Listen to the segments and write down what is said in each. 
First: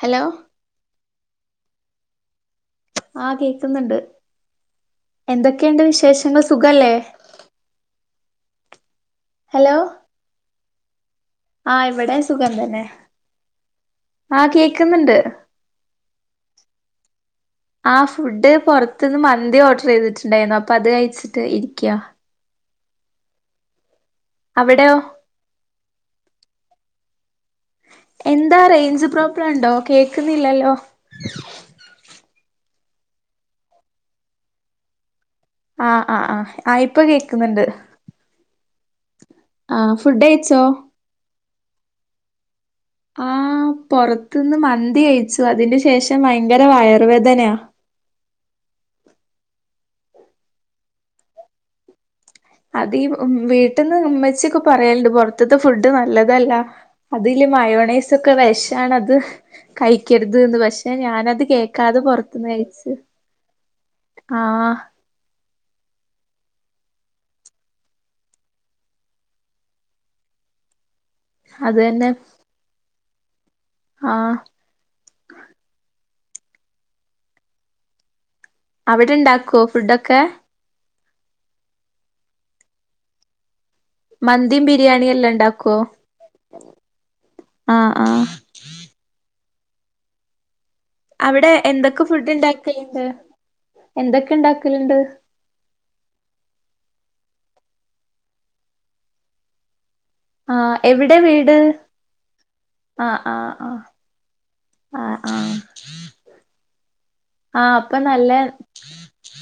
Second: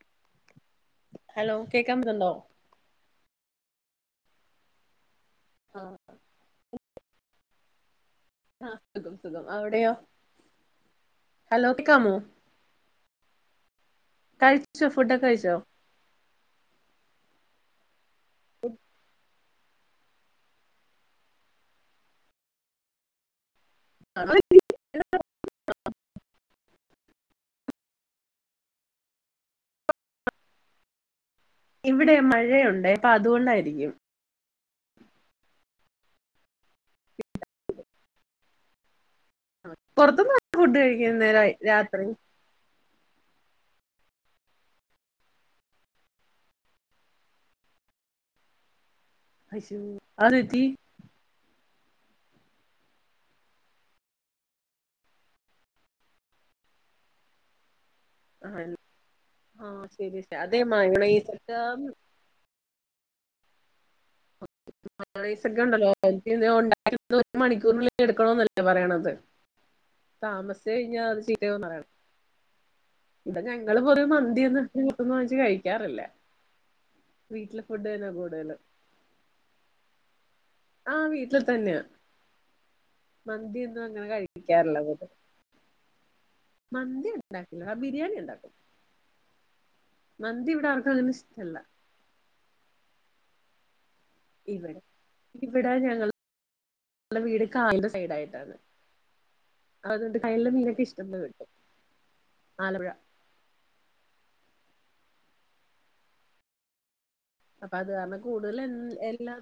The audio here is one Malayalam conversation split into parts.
ഹലോ ഹലോ കേക്കാ [unintelligible] ന്നുണ്ടോ ആഹ് കേക്ക്ന്ന്ണ്ട് എന്തൊക്കെയ്ണ്ട് ആഹ് വിശേഷങ്ങൾ സുഖല്ലേ ആഹ് സുഖം സുഖം ഹലോ അവിടെയോ ഹലോ ആ കേക്കാമോ ഇവിടെ സുഖം തന്നെ ആ കഴ്ച്ചോ ഫുഡ് കേക്കുന്നുണ്ട് ഒക്കെഴിച്ചോ ആഹ് ഫുഡ് പൊറത്ത്ന്ന് മ ന്തി ഓർഡർ ചെയ്തിട്ടുണ്ടായ്ന്നു അപ്പൊ അത് കഴിച്ചിട്ട് ഇരിക്ക്യാ. അവിടോ എന്താ റേഞ്ച് പ്രോബ്ലം ഇണ്ടോ കേക്ക്ന്നില്ലല്ലോ ഇവടെ മഴയുണ്ടേ അപ്പൊ അതുകൊണ്ടായിരിക്കും. ആഹ് അ ആഹ് ആയിപ്പൊ കേക്കുന്നുണ്ട് ആ ഫുഡ് പുറത്തുന്ന് കഴിച്ചോ ഫുഡ് കഴിക്കുന്നേര രാത്രി ആ പുറത്തുന്ന് മന്തി കയിച്ചു അതിന് ശേഷം ഭയങ്കര വയർവേദനയാ [inaudible] അത് എന്തുപറ്റി അതീ വീട്ടിന്ന് ഉമ്മച്ചിക്കെ പറയലുണ്ട് പുറത്തത്തെ ഫുഡ് നല്ലതല്ല അതില് മായോണെസ് സൊക്കെ ആഹ് വിഷാണത് അത് ശരി കഴിക്കരു ശരി. ത് ന് അതെ പക്ഷെ ഞാനത് മയോണൈസൊക്കെ കേൾക്കാതെ പുറത്തന്ന് കഴിച്ച് ക്ക് മയോണൈസ് [unintelligible] ണ്ടല്ലോ എനിണ്ടായി [unintelligible] ഒരു മണിക്കൂറിള്ള എടുക്കണന്നല്ലേ പറയണത് താമസിച്ച് കഴിഞ്ഞാൽ അത് ചീത്തയാകുന്ന അത് പറയണത് തന്നെ ഞങ്ങൾ പൊതുവേ ആഹ് മന്തി ഒന്നും പുറത്തുനിന്ന് വാങ്ങിച്ച് കഴിക്കാറില്ല വീട്ടിലെ ഫുഡ് തന്ന കൂടുതലും അവിടെ ഇണ്ടാക്കുവോ ഫുഡൊക്കെ ആ വീട്ടിൽ തന്നെയ മന്തി മന്തിയും ബിരിയാണിയ എല്ലാം ഇണ്ടാക്കുവോ മന്തി ഉണ്ടാക്കില്ല ആ ബിരിയാണി ഉണ്ടാക്കും മന്തി ഇവിടെ ആ അവിടെ എന്തൊക്കെ ഫുഡ് ഇണ്ടാക്കല്ണ്ട് ഇവിടെ ഇവിടെ ഞങ്ങൾ വീട് കായലിന്റെ സൈഡ് ആയിട്ടാണ് അതുകൊണ്ട് കായലിലെ ആ മീനൊക്കെ ഇഷ്ടം എവിടെ പോലെ കിട്ടും വീട് ആലപ്പുഴ ആ ആ ആ ആ ആ അപ്പൊ അത് കാരണം കൂടുതൽ എ എല്ലാ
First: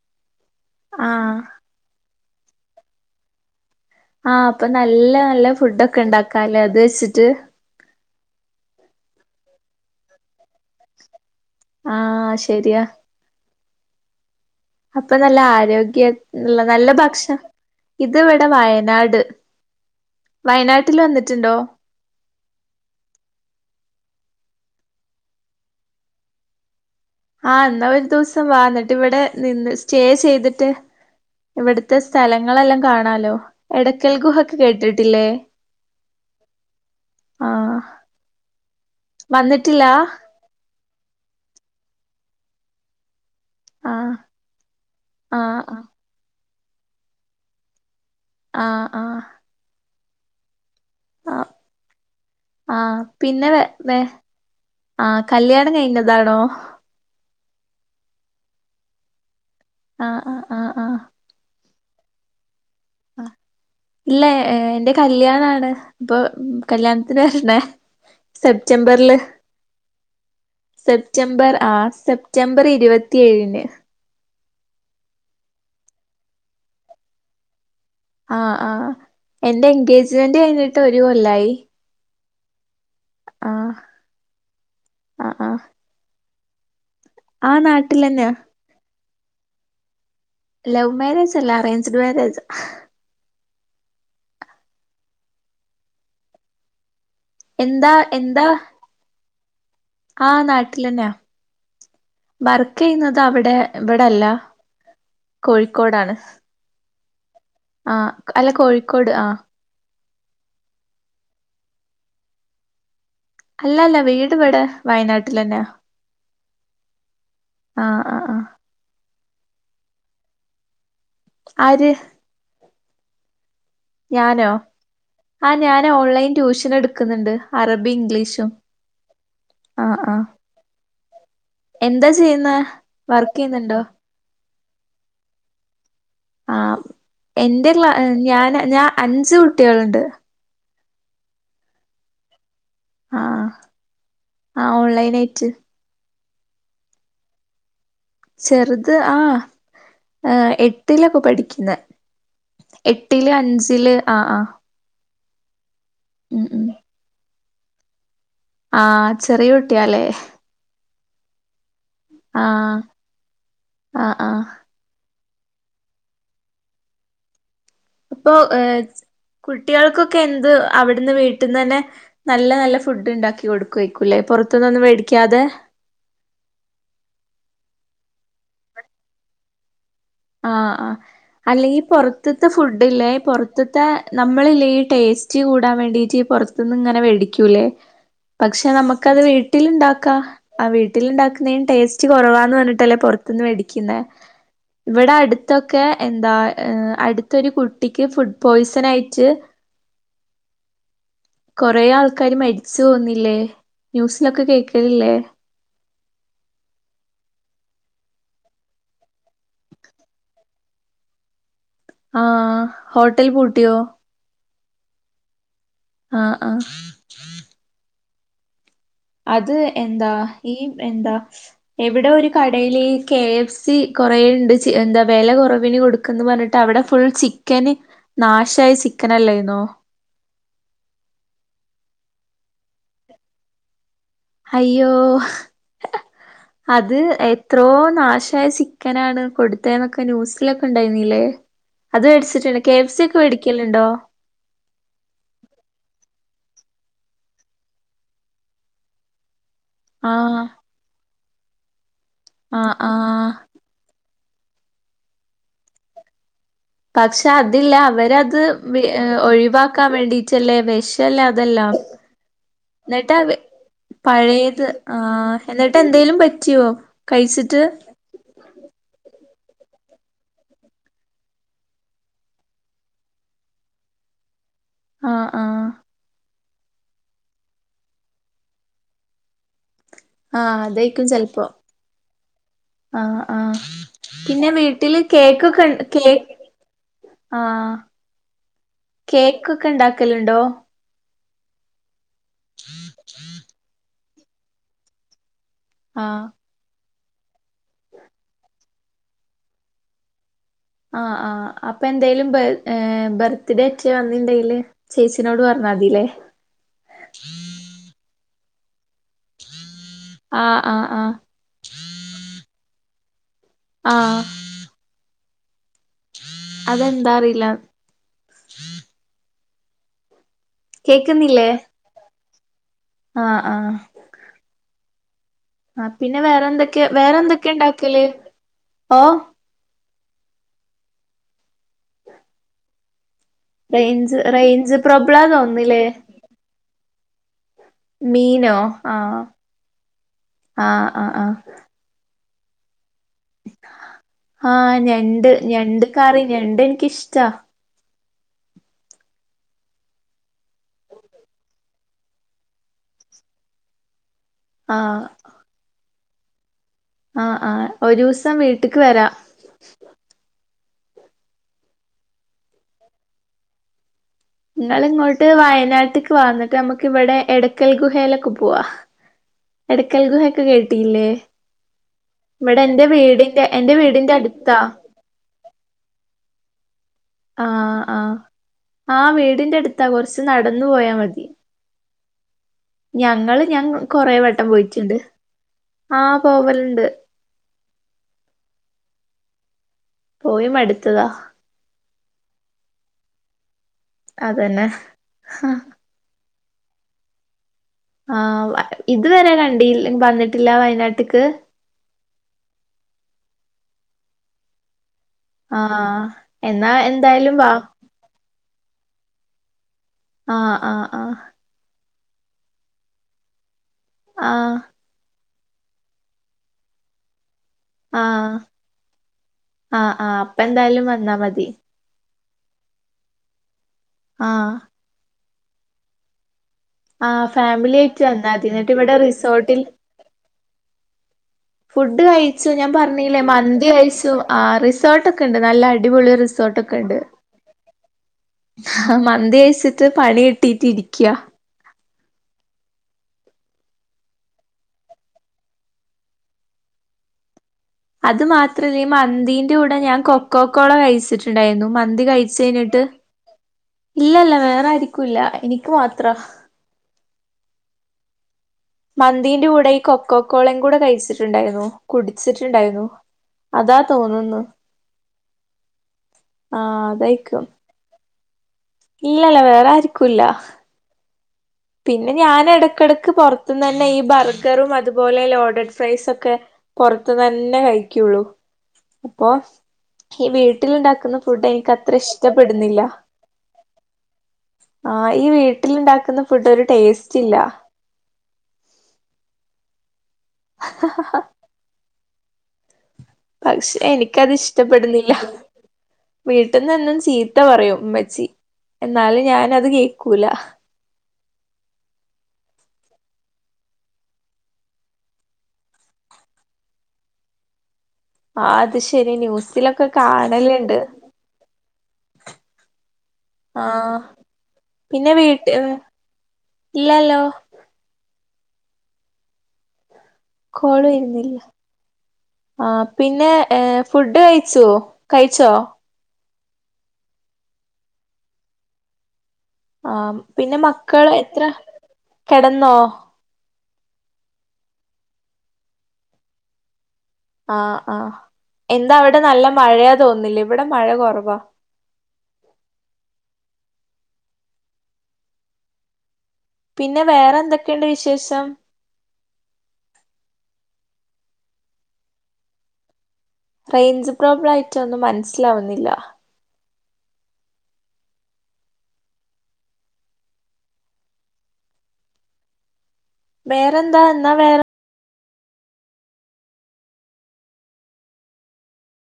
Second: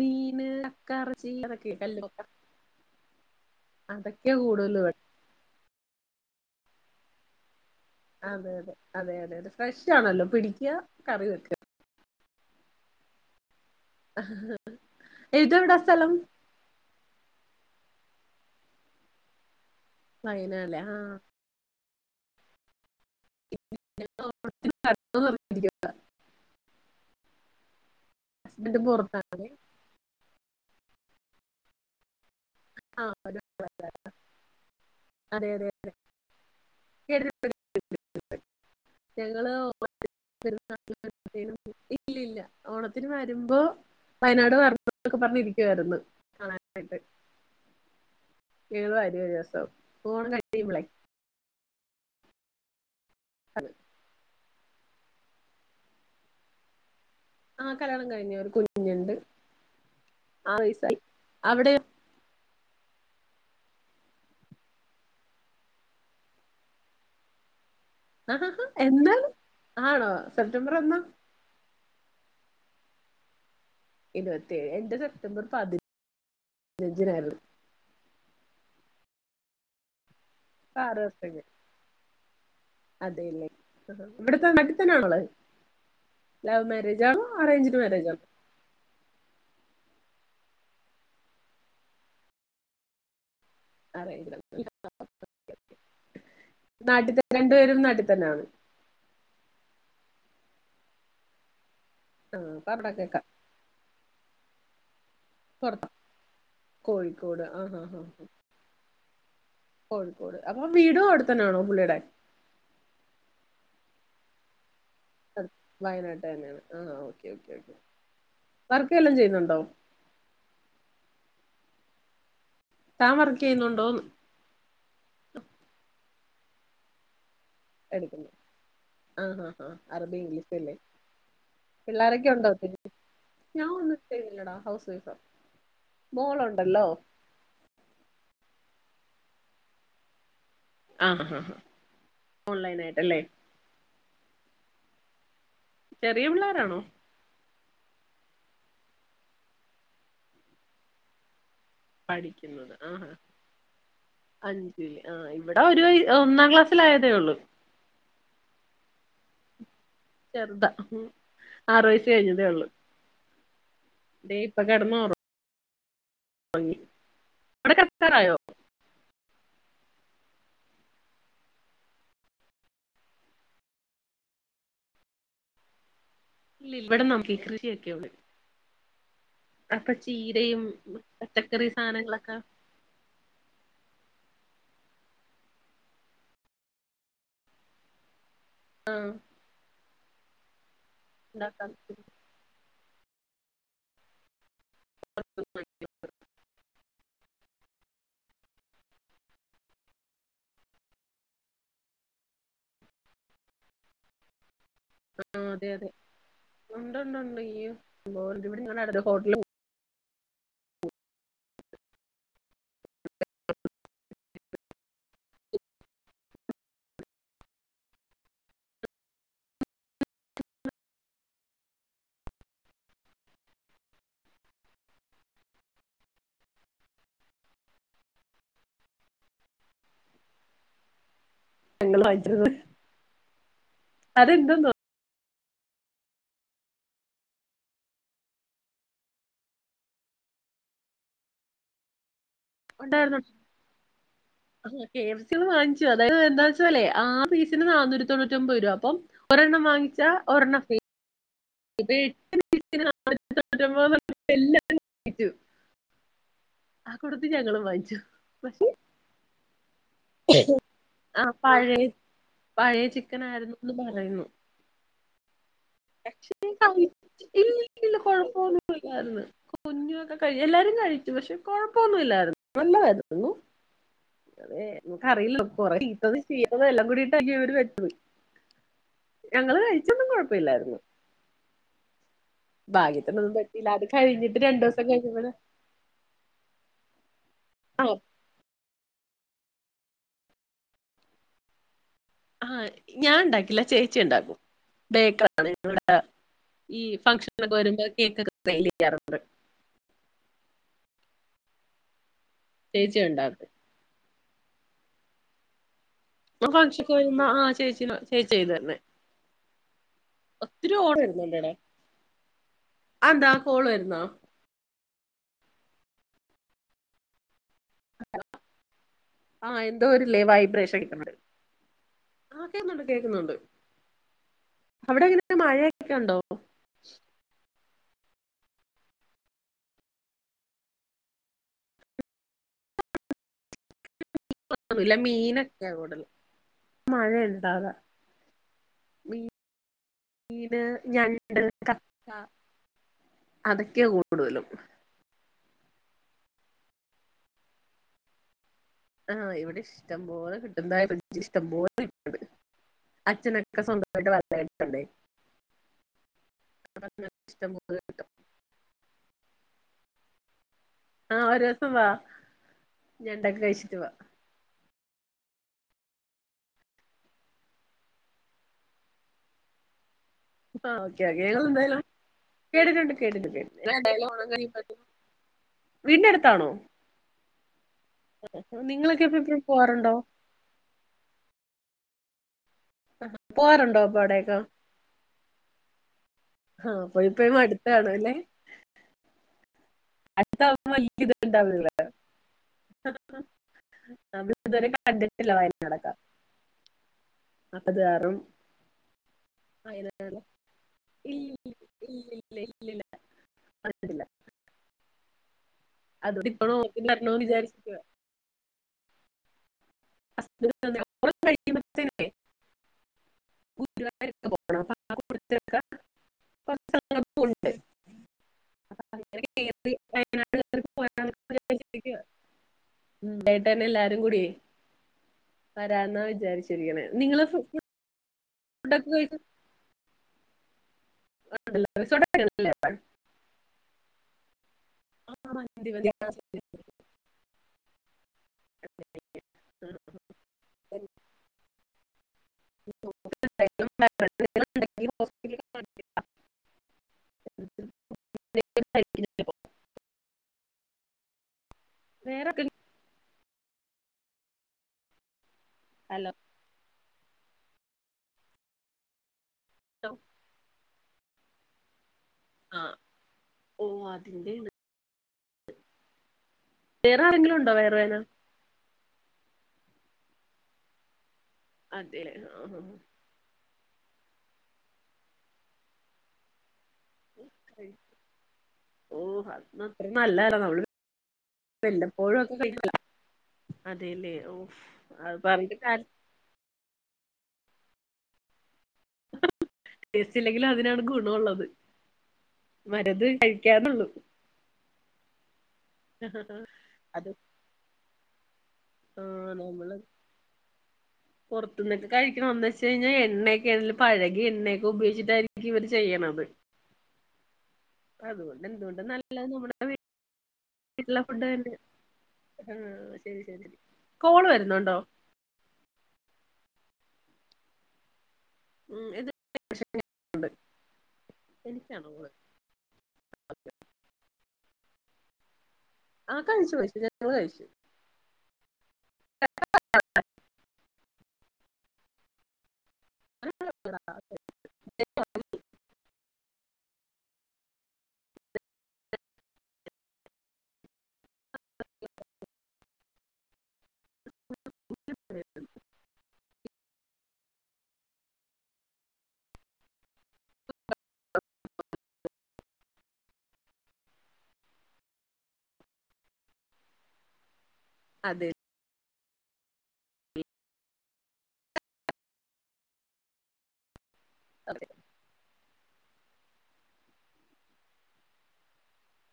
മീൻ മീൻ കക്ക ആഹ് ഇറച്ചി കല്ലുമ്മ ആ അപ്പൊ കൂടുതൽ ഇവിടെ നല്ല നല്ല ഫുഡ് ഒക്കെ ഉണ്ടാക്കല്ലേ അത് വെച്ചിട്ട് അതെ അതെ അതെ അതെ അതെ ഫ്രഷ് ആണല്ലോ പിടിക്കുക കറി വെക്ക് ആഹ് ശരിയാ [inaudible] അപ്പൊ നല്ല ഇത് എവിടാ സ്ഥലം ആരോഗ്യള്ള നല്ല ഭക്ഷ ഇത് ഇവിടെ വയനാട് വയനാടല്ലേ വയനാട്ടിൽ ആഹ് വന്നിട്ടുണ്ടോ [unintelligible] ആ എന്നാൽ ഒരു ദിവസം വാ എന്നിട്ട് ഇവിടെ പുറത്താണ് നിന്ന് സ്റ്റേ ചെയ്തി ട്ട് ഇവിടുത്തെ സ്ഥല ങ്ങളെല്ലാം ആഹ് കാണാലോ അതെ എടയ്ക്കൽ ഗുഹക്കെ കേട്ടിട്ടില്ലേ അതെ കേട്ടിട്ടുണ്ട് ആഹ് [unintelligible] ഞങ്ങള് വന്നിട്ടില്ല [unintelligible] ഇല്ലല്ല ഓണത്തിന് മാ കുമ്പോ ആഹ് വയനാട് വറണൂ ന്നൊക്കെ ആഹ് ആഹ് പറഞ്ഞിരിക്കുവായിരുന്നു കാണാനായിട്ട് ആഹ് ഞങ്ങള് വരും ഒരു ദിവസം ഓണം കഴിയുമ്പളെ ആ ആ പിന്നെ വേ വേ ആ കല്യാണം കഴിഞ്ഞതാണോ ആ കല്യാണം കഴിഞ്ഞു ഒരു കുഞ്ഞുണ്ട് ആഹ് ആഹ് ആറ് ആഹ് വയസായി അവിടയൊ ആ ഇല്ല എന്റെ കല്യാണാണ് ഇപ്പൊ കല്യാണത്തിന് വരണേ ആ ആ സെപ്റ്റംബറില് എന്നാണ് ആണോ സെപ്റ്റംബർ എന്നാ സെപ്റ്റംബർ ആ സെപ്റ്റംബർ ഇരുപത്തിഏഴിന് ഇരുപത്തിഎഴു എന്റെ സെപ്റ്റംബർ പതിന പതിനഞ്ചിനായിരുന്നു ആ ആഹ് എന്റ എൻഗേജ്മെന്റ് കഴിഞ്ഞിട്ട് ആറ് ഒരു വർഷം കഴിഞ്ഞ് കൊല്ലായി അതെല്ലേ ആ ഇവിടത്തെ നാട്ടിത്തന്നാണോ ആളെ ആ ആ ലവ് മാരേജ് ജാണോ ആ അറേഞ്ച്ട് മാരേജാണോ നാട്ടിലെന്നെയാ ലവ് മോരേജ് അല്ല അറേഞ്ച്ഡ് മാരേജ് ആ [unintelligible] നാട്ട്ത്തെ രണ്ട് പേരും എന്താ നാട്ടി തന്നെയാണ് എന്താ ആ നാട്ടിലന്നെയ ആഹ് അപ്പൊ അവിടൊക്കെ വർകെയുന്നത് അവ്ടെ ഇവിടെല്ല കോഴിക്കോടാണ് കോട് ആ ആ അല്ല കോഴിക്കോട് ആ കോഴിക്കോട് അപ്പൊ വീടും അവിടെ തന്നെയാണോ പുള്ളിയടെ അല്ല അല്ല വീട് ഇവിടെ വയനാട്ടിലെന്നെയാ വയനാട്ട്കാരനാണ് ആ ഓക്കെ ഓകെ ഓക്കെ ആ ആ ആ വർക്ക് വല്ലോം ചെയ്യുന്നു ട്ടോ ആര് താൻ വർ ഞാനോ ആ ഞാൻ ഓൺലൈൻ ട്യൂഷൻ എട്ക്ക്‌ന്നുണ്ട് എട്ക്ക്‌ന്ന് ആ ആ ഹ അറബി ഇംഗ്ലീഷും അല്ലേ എന്താ പിള്ളാരൊക്കെ ഉണ്ടോ ചെയ്യുന്നെ വർക്ക് ഞാൻ ചെയ്യുന്നുണ്ടോ ഒന്നും ഇട്ടുന്ന്ല്ലടാ ഹൗസ് വൈഫാ ആ മോളുണ്ടല്ലോ എന്റെ ക്ല ഞാൻ ഞാൻ അഞ്ച് കുട്ടികളുണ്ട്. ആ ആ ആ ഓൺലൈൻ ആയിട്ടല്ലേ ആഹ് ആ ഓൺലൈൻ ആയിറ്റ്. ചെറിയ പിള്ളാരാണോ ചെറുത് ആ എട്ടിലാ പഠി ക്കിന്ന പഠിക്കുന്നത് ആഹ് എട്ടില് അഞ്ചില് ആ ആ ഇവിട ഒരു ഉം ഒന്നാം ഉം ക്ലാസ്സിലായതേള്ളൂ ആ ചെറിയ കുട്ടിയാല്ലേ ചെറുതാ ആറു വയസ്സു കഴിഞ്ഞതേ ഉള്ളു ആഹ് ആഹ് ദേ ആഹ് ഇപ്പൊ കിടന്നു ഒറ- ഉറങ്ങി അപ്പൊ കുട്ടികൾക്കൊക്കെ എന്ത് അവിട്ന്ന് വീട്ട്ന്ന് തന്നെ നല്ല നല്ല ഫുഡ് ഉണ്ടാക്കി കൊടുകേക്കുംല്ലേ ഇപ്പൊ പുറത്ത്ന്നൊന്നും വേടിക്കാതെ ഇല്ല ഇവിടെ നമുക്ക് ഈ കൃഷിയൊക്കെയളെ ആ ആ അല്ലെങ്കിൽ സാധനങ്ങളൊക്കെ പൊറത്ത്ത്തെ ഫുഡ് ഇല്ലേ പൊറത്ത്ത്തെ നമ്മള്ല്ലേ ടേസ്റ്റ് കൂടാൻ വേണ്ടീട്ട് പുറത്ത്ന്ന് ഇങ്ങനെ വേടിക്കൂല്ലേ പക്ഷെ നമക്കത് വീട്ടിൽ ഉണ്ടാക്ക ആ വീട്ടില്ണ്ടാക്ക്‌ന്നയിന് ഉണ്ടാക്കാൻ ടേസ്റ്റ് കുറവാന്ന് പറ ത്തല്ലേ പുറത്തുന്ന് വേടിക്കിന്നെ വ്ടെ അടുത്തൊക്കെ എന്താ അട്ത്തൊരു കുട്ടിക്ക് ഫുഡ് പോയ്സൺ ആയിട്ട് കൊറെേ ആൾക്കാാര് മരിച്ച്ു പോന്നില്ലേ ന്യൂസിലൊക്കെ കേക്ക ആ അതെ അതെ ഉണ്ട്ണ്ട്ണ്ട് ഈ ഇ [unintelligible] ഹോട്ടല് ആഹ ഹോട്ടൽ പൂട്ടിയോ ആഹ ആഹ അത് എന്താ ഈ എന്താ എവ്ടെ ഒരു കടയിൽ കെ എഫ് സി കുറേണ്ട് ച്ച് എന്താ വില കുറവിന് കൊടുക്കന്ന് പറഞ്ഞിട്ട് അവിടെ ഫുൾ ചിക്കന് നാശയ ചി ക്കനല്ലനോ ങ്ങള് വാഴിച്ച്ണ് അയ്യോ അ അത് എത്രോ നാശായ ചിക്കനാണ് കൊടുത്തേ ന്നൊക്കെ ന്യൂസിലൊക്കെ ഉണ്ടായിന്നില്ലേ അത്േടിച്ചിട്ട് ഉണ്ടായിരുന്നു കെ എഫ് സള് വാങ്ങിച്ചു അതായത് എാ ത്തല്ലേ ആ വീട്ടിന്ന് നാനൂറ്റി തൊണ്ണൂറ്റി ഒമ്പത് രൂപ അപ്പൊ ഒരെണ്ണം വാങ്ങിച്ച ഒരെണ്ണം ഫ്രീ ഉബേറ്റ് ആഹ ആഹ ല്ലാം [unintelligible] പക്ഷെ അതില്ല അവരത് പക്ഷെ ഒഴിവാക്കാൻ വേണ്ടീട്ടല്ലേ ആ വിഷല്ല അതല്ല പഴയ പഴയ ചിക്കൻ ആയിരുന്നുന്ന് പറയുന്നു ആ പക്ഷ കല്ലല്ല കൊഴപ്പൊന്നും പോന്ന് കുഞ്ഞുവൊക്കെ കഴ എല്ലാരും കഴിച്ചു പക്ഷെ കൊഴപ്പൊന്നുമല്ലായിരുന്നു നല്ലതായിരുന്നുരുന്നു അതെ ആഹ് നമക്ക്റിയില്ലോ ആഹ് കൊറേ കീട്ടത് ചീരതെല്ലാം കൂടിട്ടര് വത്ത ഞങ്ങള്ൾ കഴിച്ചൊന്നും കുഴപ്പമില്ലായിരുന്നു അതക്കും ചിലപ്പോ ആഹ ഭാഗ്യത്തിനൊന്നും ആഹ പറ്റിയില്ല അത് കഴിഞ്ഞിട്ട് പിന്നെ രണ്ടൂസം വീട്ടില് കഴിഞ്ഞപ്പഴ് കേക്ക്ൊ കെ കേക്ക് ആഹ ആഹ് കേക്കൊക്കെ ഇണ്ടാക്കലുണ്ടോ ആഹ ഞാൻ ഉണ്ടാക്കില്ല ചേച്ചി ഉണ്ടാക്കും ബേക്കറാണ് ങ്ങളടെ ആഹ് ഈ ഫംഗഷനൊക്കെ വരുമ്പോ കേക്ക്ൊക്കെ െൽ ചെയ്യാറുണ്ട് ആഹ ആ് അപ്പൊ എന്തായാലും ചേച്ചി ഉണ്ടാക്കും ബർത്ത്ഡേ ഒ വ ണ്ടല്േ ചേച്ചിനോട് പറഞ്ഞാൽ മതില്ലേ ആ ഭക്ഷക്കന്ന ആ ചേച്ചി ചേച്ചി ചെയ് തരന്നെ ആഹ് ഒത്തിരി ആഹ് ഓള ആഹ് വരുന്നുണ്ട്ട ആ എന്താ കോ ഓള വരുന്നാ ആഹ് അതെന്താ അറിയില്ല [inaudible] ആഹ എന്തോ വരില്ലേ വായ്പ കേക്കുന്നില്ലേ കേ കേക്കുന്നുണ്ട് ആഹ് അവിടെങ്ങെ ആ പിന്നെ വേറെ എന്തൊക്കെ വേറെന്തൊക്കെയ ഉണ്ടാക്കല് ഓ ഉ [unintelligible] റേഞ്ച് റേഞ്ച് പ്രോബ്ലാ തോന്നില്ലേ മഴ എട്ടതെ മീനോ ആഹ് ീന് ആഹ് ആഹ് ആഹ് ഞണ്ട ക [inaudible] അതക്കെ കൂടുതലും ആഹ് ഞണ്ട് ഞണ്ട് കറി ഞണ്ട് എനിിക്കിഷ്ടാ ആഹ് ഇവിടെ ഇഷ്ടംപോലെ കിട്ടുന്നതായ ഇഷ്ടംപോലെ കിട്ടത് അച്ഛനൊക്കെ സ്വന്തമായിട്ട് ആഹ് [unintelligible] ആഹ് ഇഷ്ടം ആഹ് പോലെ ഒരു കിട്ടും ദിവസം വീട്ടിക്ക് വരാം ആഹ് ഒരു ദിവസം വാ ഞണ്ടൊക്കെ കഴിച്ചിട്ട് പോവാം നിങ്ങളിങ്ങോട്ട് വയനാട്ടിക്ക് വന്നിട്ട് നമുക്ക് ഇവിടെ എടയ്ക്കൽ ഗുഹയിലൊക്കെ പോവാ എടക്കൽ ഗുഹയൊക്കെ ആഹ് ഓക്കെ കേട്ടിട്ടില്ലേ ഓക്കെ ഞങ്ങൾ എന്തായാലും ഇവിടെ എന്റെ കേട്ടിട്ടുണ്ട് കേട്ടിട്ടുണ്ട് വീടിന്റെ എന്റെ വീടിന്റെ അടുത്താ വീൻന്റെ അടുത്താണോ ആഹ് ആഹ് ആ നിങ്ങളൊക്കെ ഇപ്പ എപ്പഴും വീടിന്റെ അടുത്താ പോവാറുണ്ടോ കുറച്ച് നടന്നു പോയാ മതി ഞങ്ങള് ഞാൻ പോവാറുണ്ടോ അപ്പൊ കൊറെ അവിടെയൊക്കെ വട്ടം പോയിട്ടുണ്ട് ആ ആഹ് പോയിപ്പോയി മടുത്ത് കാണുമല്ലേ പോയി മടുത്തതാ [unintelligible] ഞാൻ അതന്നെ ഇതുവരെ കണ്ടിട്ടില്ല വയനാടൊക്കെ അതാറും ആഹ് ഇതുവരെ കണ്ടില്ല വന്നിട്ടില്ല വയനാട്ട്ക്ക് ഇല്ലില്ല ഇല്ലില്ല കണ്ടിട്ട് ഇല്ല ആഹ് എന്നാ എന്തായാലും വാ വിചാരിച്ചിരിക്കുവാ. ആഹ് ഹസ്ബൻഡ് ആഹ് ഓണം ആഹ് ആഹ് [unintelligible] [unintelligible] ആഹ് അങ്ങനെ കേറി ആഹ് ആഹ് അപ്പ വയനാട് കേറി എന്തായാലും വന്നാ മതി മ് സൺ‌ഡേ തന്നെ എല്ലാരും കൂടിയെ ആഹ് വരാന്നാ വിചാരിച്ചേ ആഹ് ഫാമിലി ആയിട്ട് വന്നാ മതി എന്നിട്ട് ഫുഡൊക്കെ ഇവിടെ കഴിച്ചിട്ടുണ്ടല്ലോ? റിസോർട്ടിൽ ഫുഡ് റിസോർട്ട് കഴിച്ചു ഞാൻ ആയിരുന്നല്ലേ? പറഞ്ഞില്ലേ മന്തി കഴിച്ചു ആറി റിസോർട്ട് ഒക്കെ ആ ഉണ്ട് മന്തി നല്ല മന്തി ആ അടിപൊളി ശരി. റിസോർട്ട് ഒക്കെ ഉണ്ട് ആഹ് ആ. മന്തികഴച്ചിട്ട് പണി കിട്ടിട്ട് ഇരിക്യാ [unintelligible] [unintelligible] അത് മാത്രല്ല മന്തീന്റെ കൂടെ ഞാൻ കൊക്കോ കോള കഴിച്ചിട്ടുണ്ടായിരുന്നു മന്തി വേറെ കഴിച്ച് ആർക്കെങ്കിലും- കഴിഞ്ഞിട്ട് ഇല്ലല്ല വേറെ ആരീക്കുല്ല നിക്ക് മാത്ര ഹലോ. മന്തിന്റെ കൂടെ ഈ കൊക്കോക്കോളയും കൂടെ കഴിച്ചിട്ടുണ്ടായിരുന്നു ആ. കുടിച്ചിട്ടുണ്ടായിരുന്നു ഓ അതാ അതിന്റെ തോനുന്നു ആണ്. വേറെ ആരെങ്കിലും ഉണ്ടോ വയറു വേദന ഇല്ലല്ല വേറെ ആർക്കൂല്ല പിന്നെ അതെല്ലേ ഞാൻ ആഹ് ഇടക്കിടക്ക് പുറ തൂന്നെല്ലാം ഈ ബർഗറും അതുപോലെ ലോഡഡ് ഫ്രൈസ് ഒക്കെ പൊറത്തുന്ന് തന്നെ ആഹ് കഴിക്കുള്ളൂ ഓഹ് അപ്പൊ അതൊന്നും അത്ര ഈ നല്ലതല്ല നമ്മള് വീട്ടിലുണ്ടാക്കുന്ന ഫുഡ് എനിക്കത്ര വല്ലപ്പോഴും ഒക്കെ കഴിക്കല ഇഷ്ടപ്പെടുന്നില്ല അതെല്ലേ ഉഫ് അത് പറഞ്ഞിട്ട് കാര്യ ഇതൊരു ടേസ്റ്റില്ല ടേസ്റ്റില്ലെങ്കിലും അതിനാണ് ഗുണോള്ളത് പക്ഷെ എനിക്കതിഷ്ടപ്പെടുന്നില്ല വീട്ടിന്ന് എന്നും അത് ചീത്ത പറയും ഉമ്മ ച്ചി എന്നാലും ആഹ് ഞാൻ അത് നമ്മള് കേക്കൂല പുറത്തുന്നൊക്കെ കഴിക്കണമെന്ന് വെച്ച് കഴിഞ്ഞാ എണ്ണയൊ ൽ പഴകിയ എണ്ണയൊക്കെ ഉപയോഗിച്ചിട്ടായിരിക്കും ഇവര് ചെയ്യണത് അതുകൊണ്ട് ആഹ് അത് എന്തുകൊണ്ടും ശെരിയ നല്ലത് നമ്മുടെ ന്യൂസിലൊക്കെ കാണല് വീട്ടിലെ ഫുഡ് തന്നെ മ് ആഹ് പിന്നെ വീട്ട് ഇല്ലല്ലോ മ് [unintelligible] കോള് വരുന്നില്ല കോള് ആഹ് പിന്നെ ഏ ഫുഡ് കഴിച്ചുവോ കഴിച്ചോ ആഹ് കഴിച്ചു കഴിച്ചു ഞങ്ങള് കഴിച്ചു ആ പിന്നെ മക്കള് എത്ര കിടന്നോ [inaudible] ആഹ് ആഹ് എന്താ അവിടെ നല്ല മഴയാ തോന്നില്ലേ ഇവിടെ മഴ കൊറവാ [unintelligible] പിന്നെ വേറെ എന്തൊക്കെയുണ്ട് വിശേഷം [inaudible] റേഞ്ച് പ്രോബ്ലം ആയിട്ടൊന്നും മനസ്സിലാവുന്നില്ലാ അതെ വേറെന്താ എന്നാ വേറെ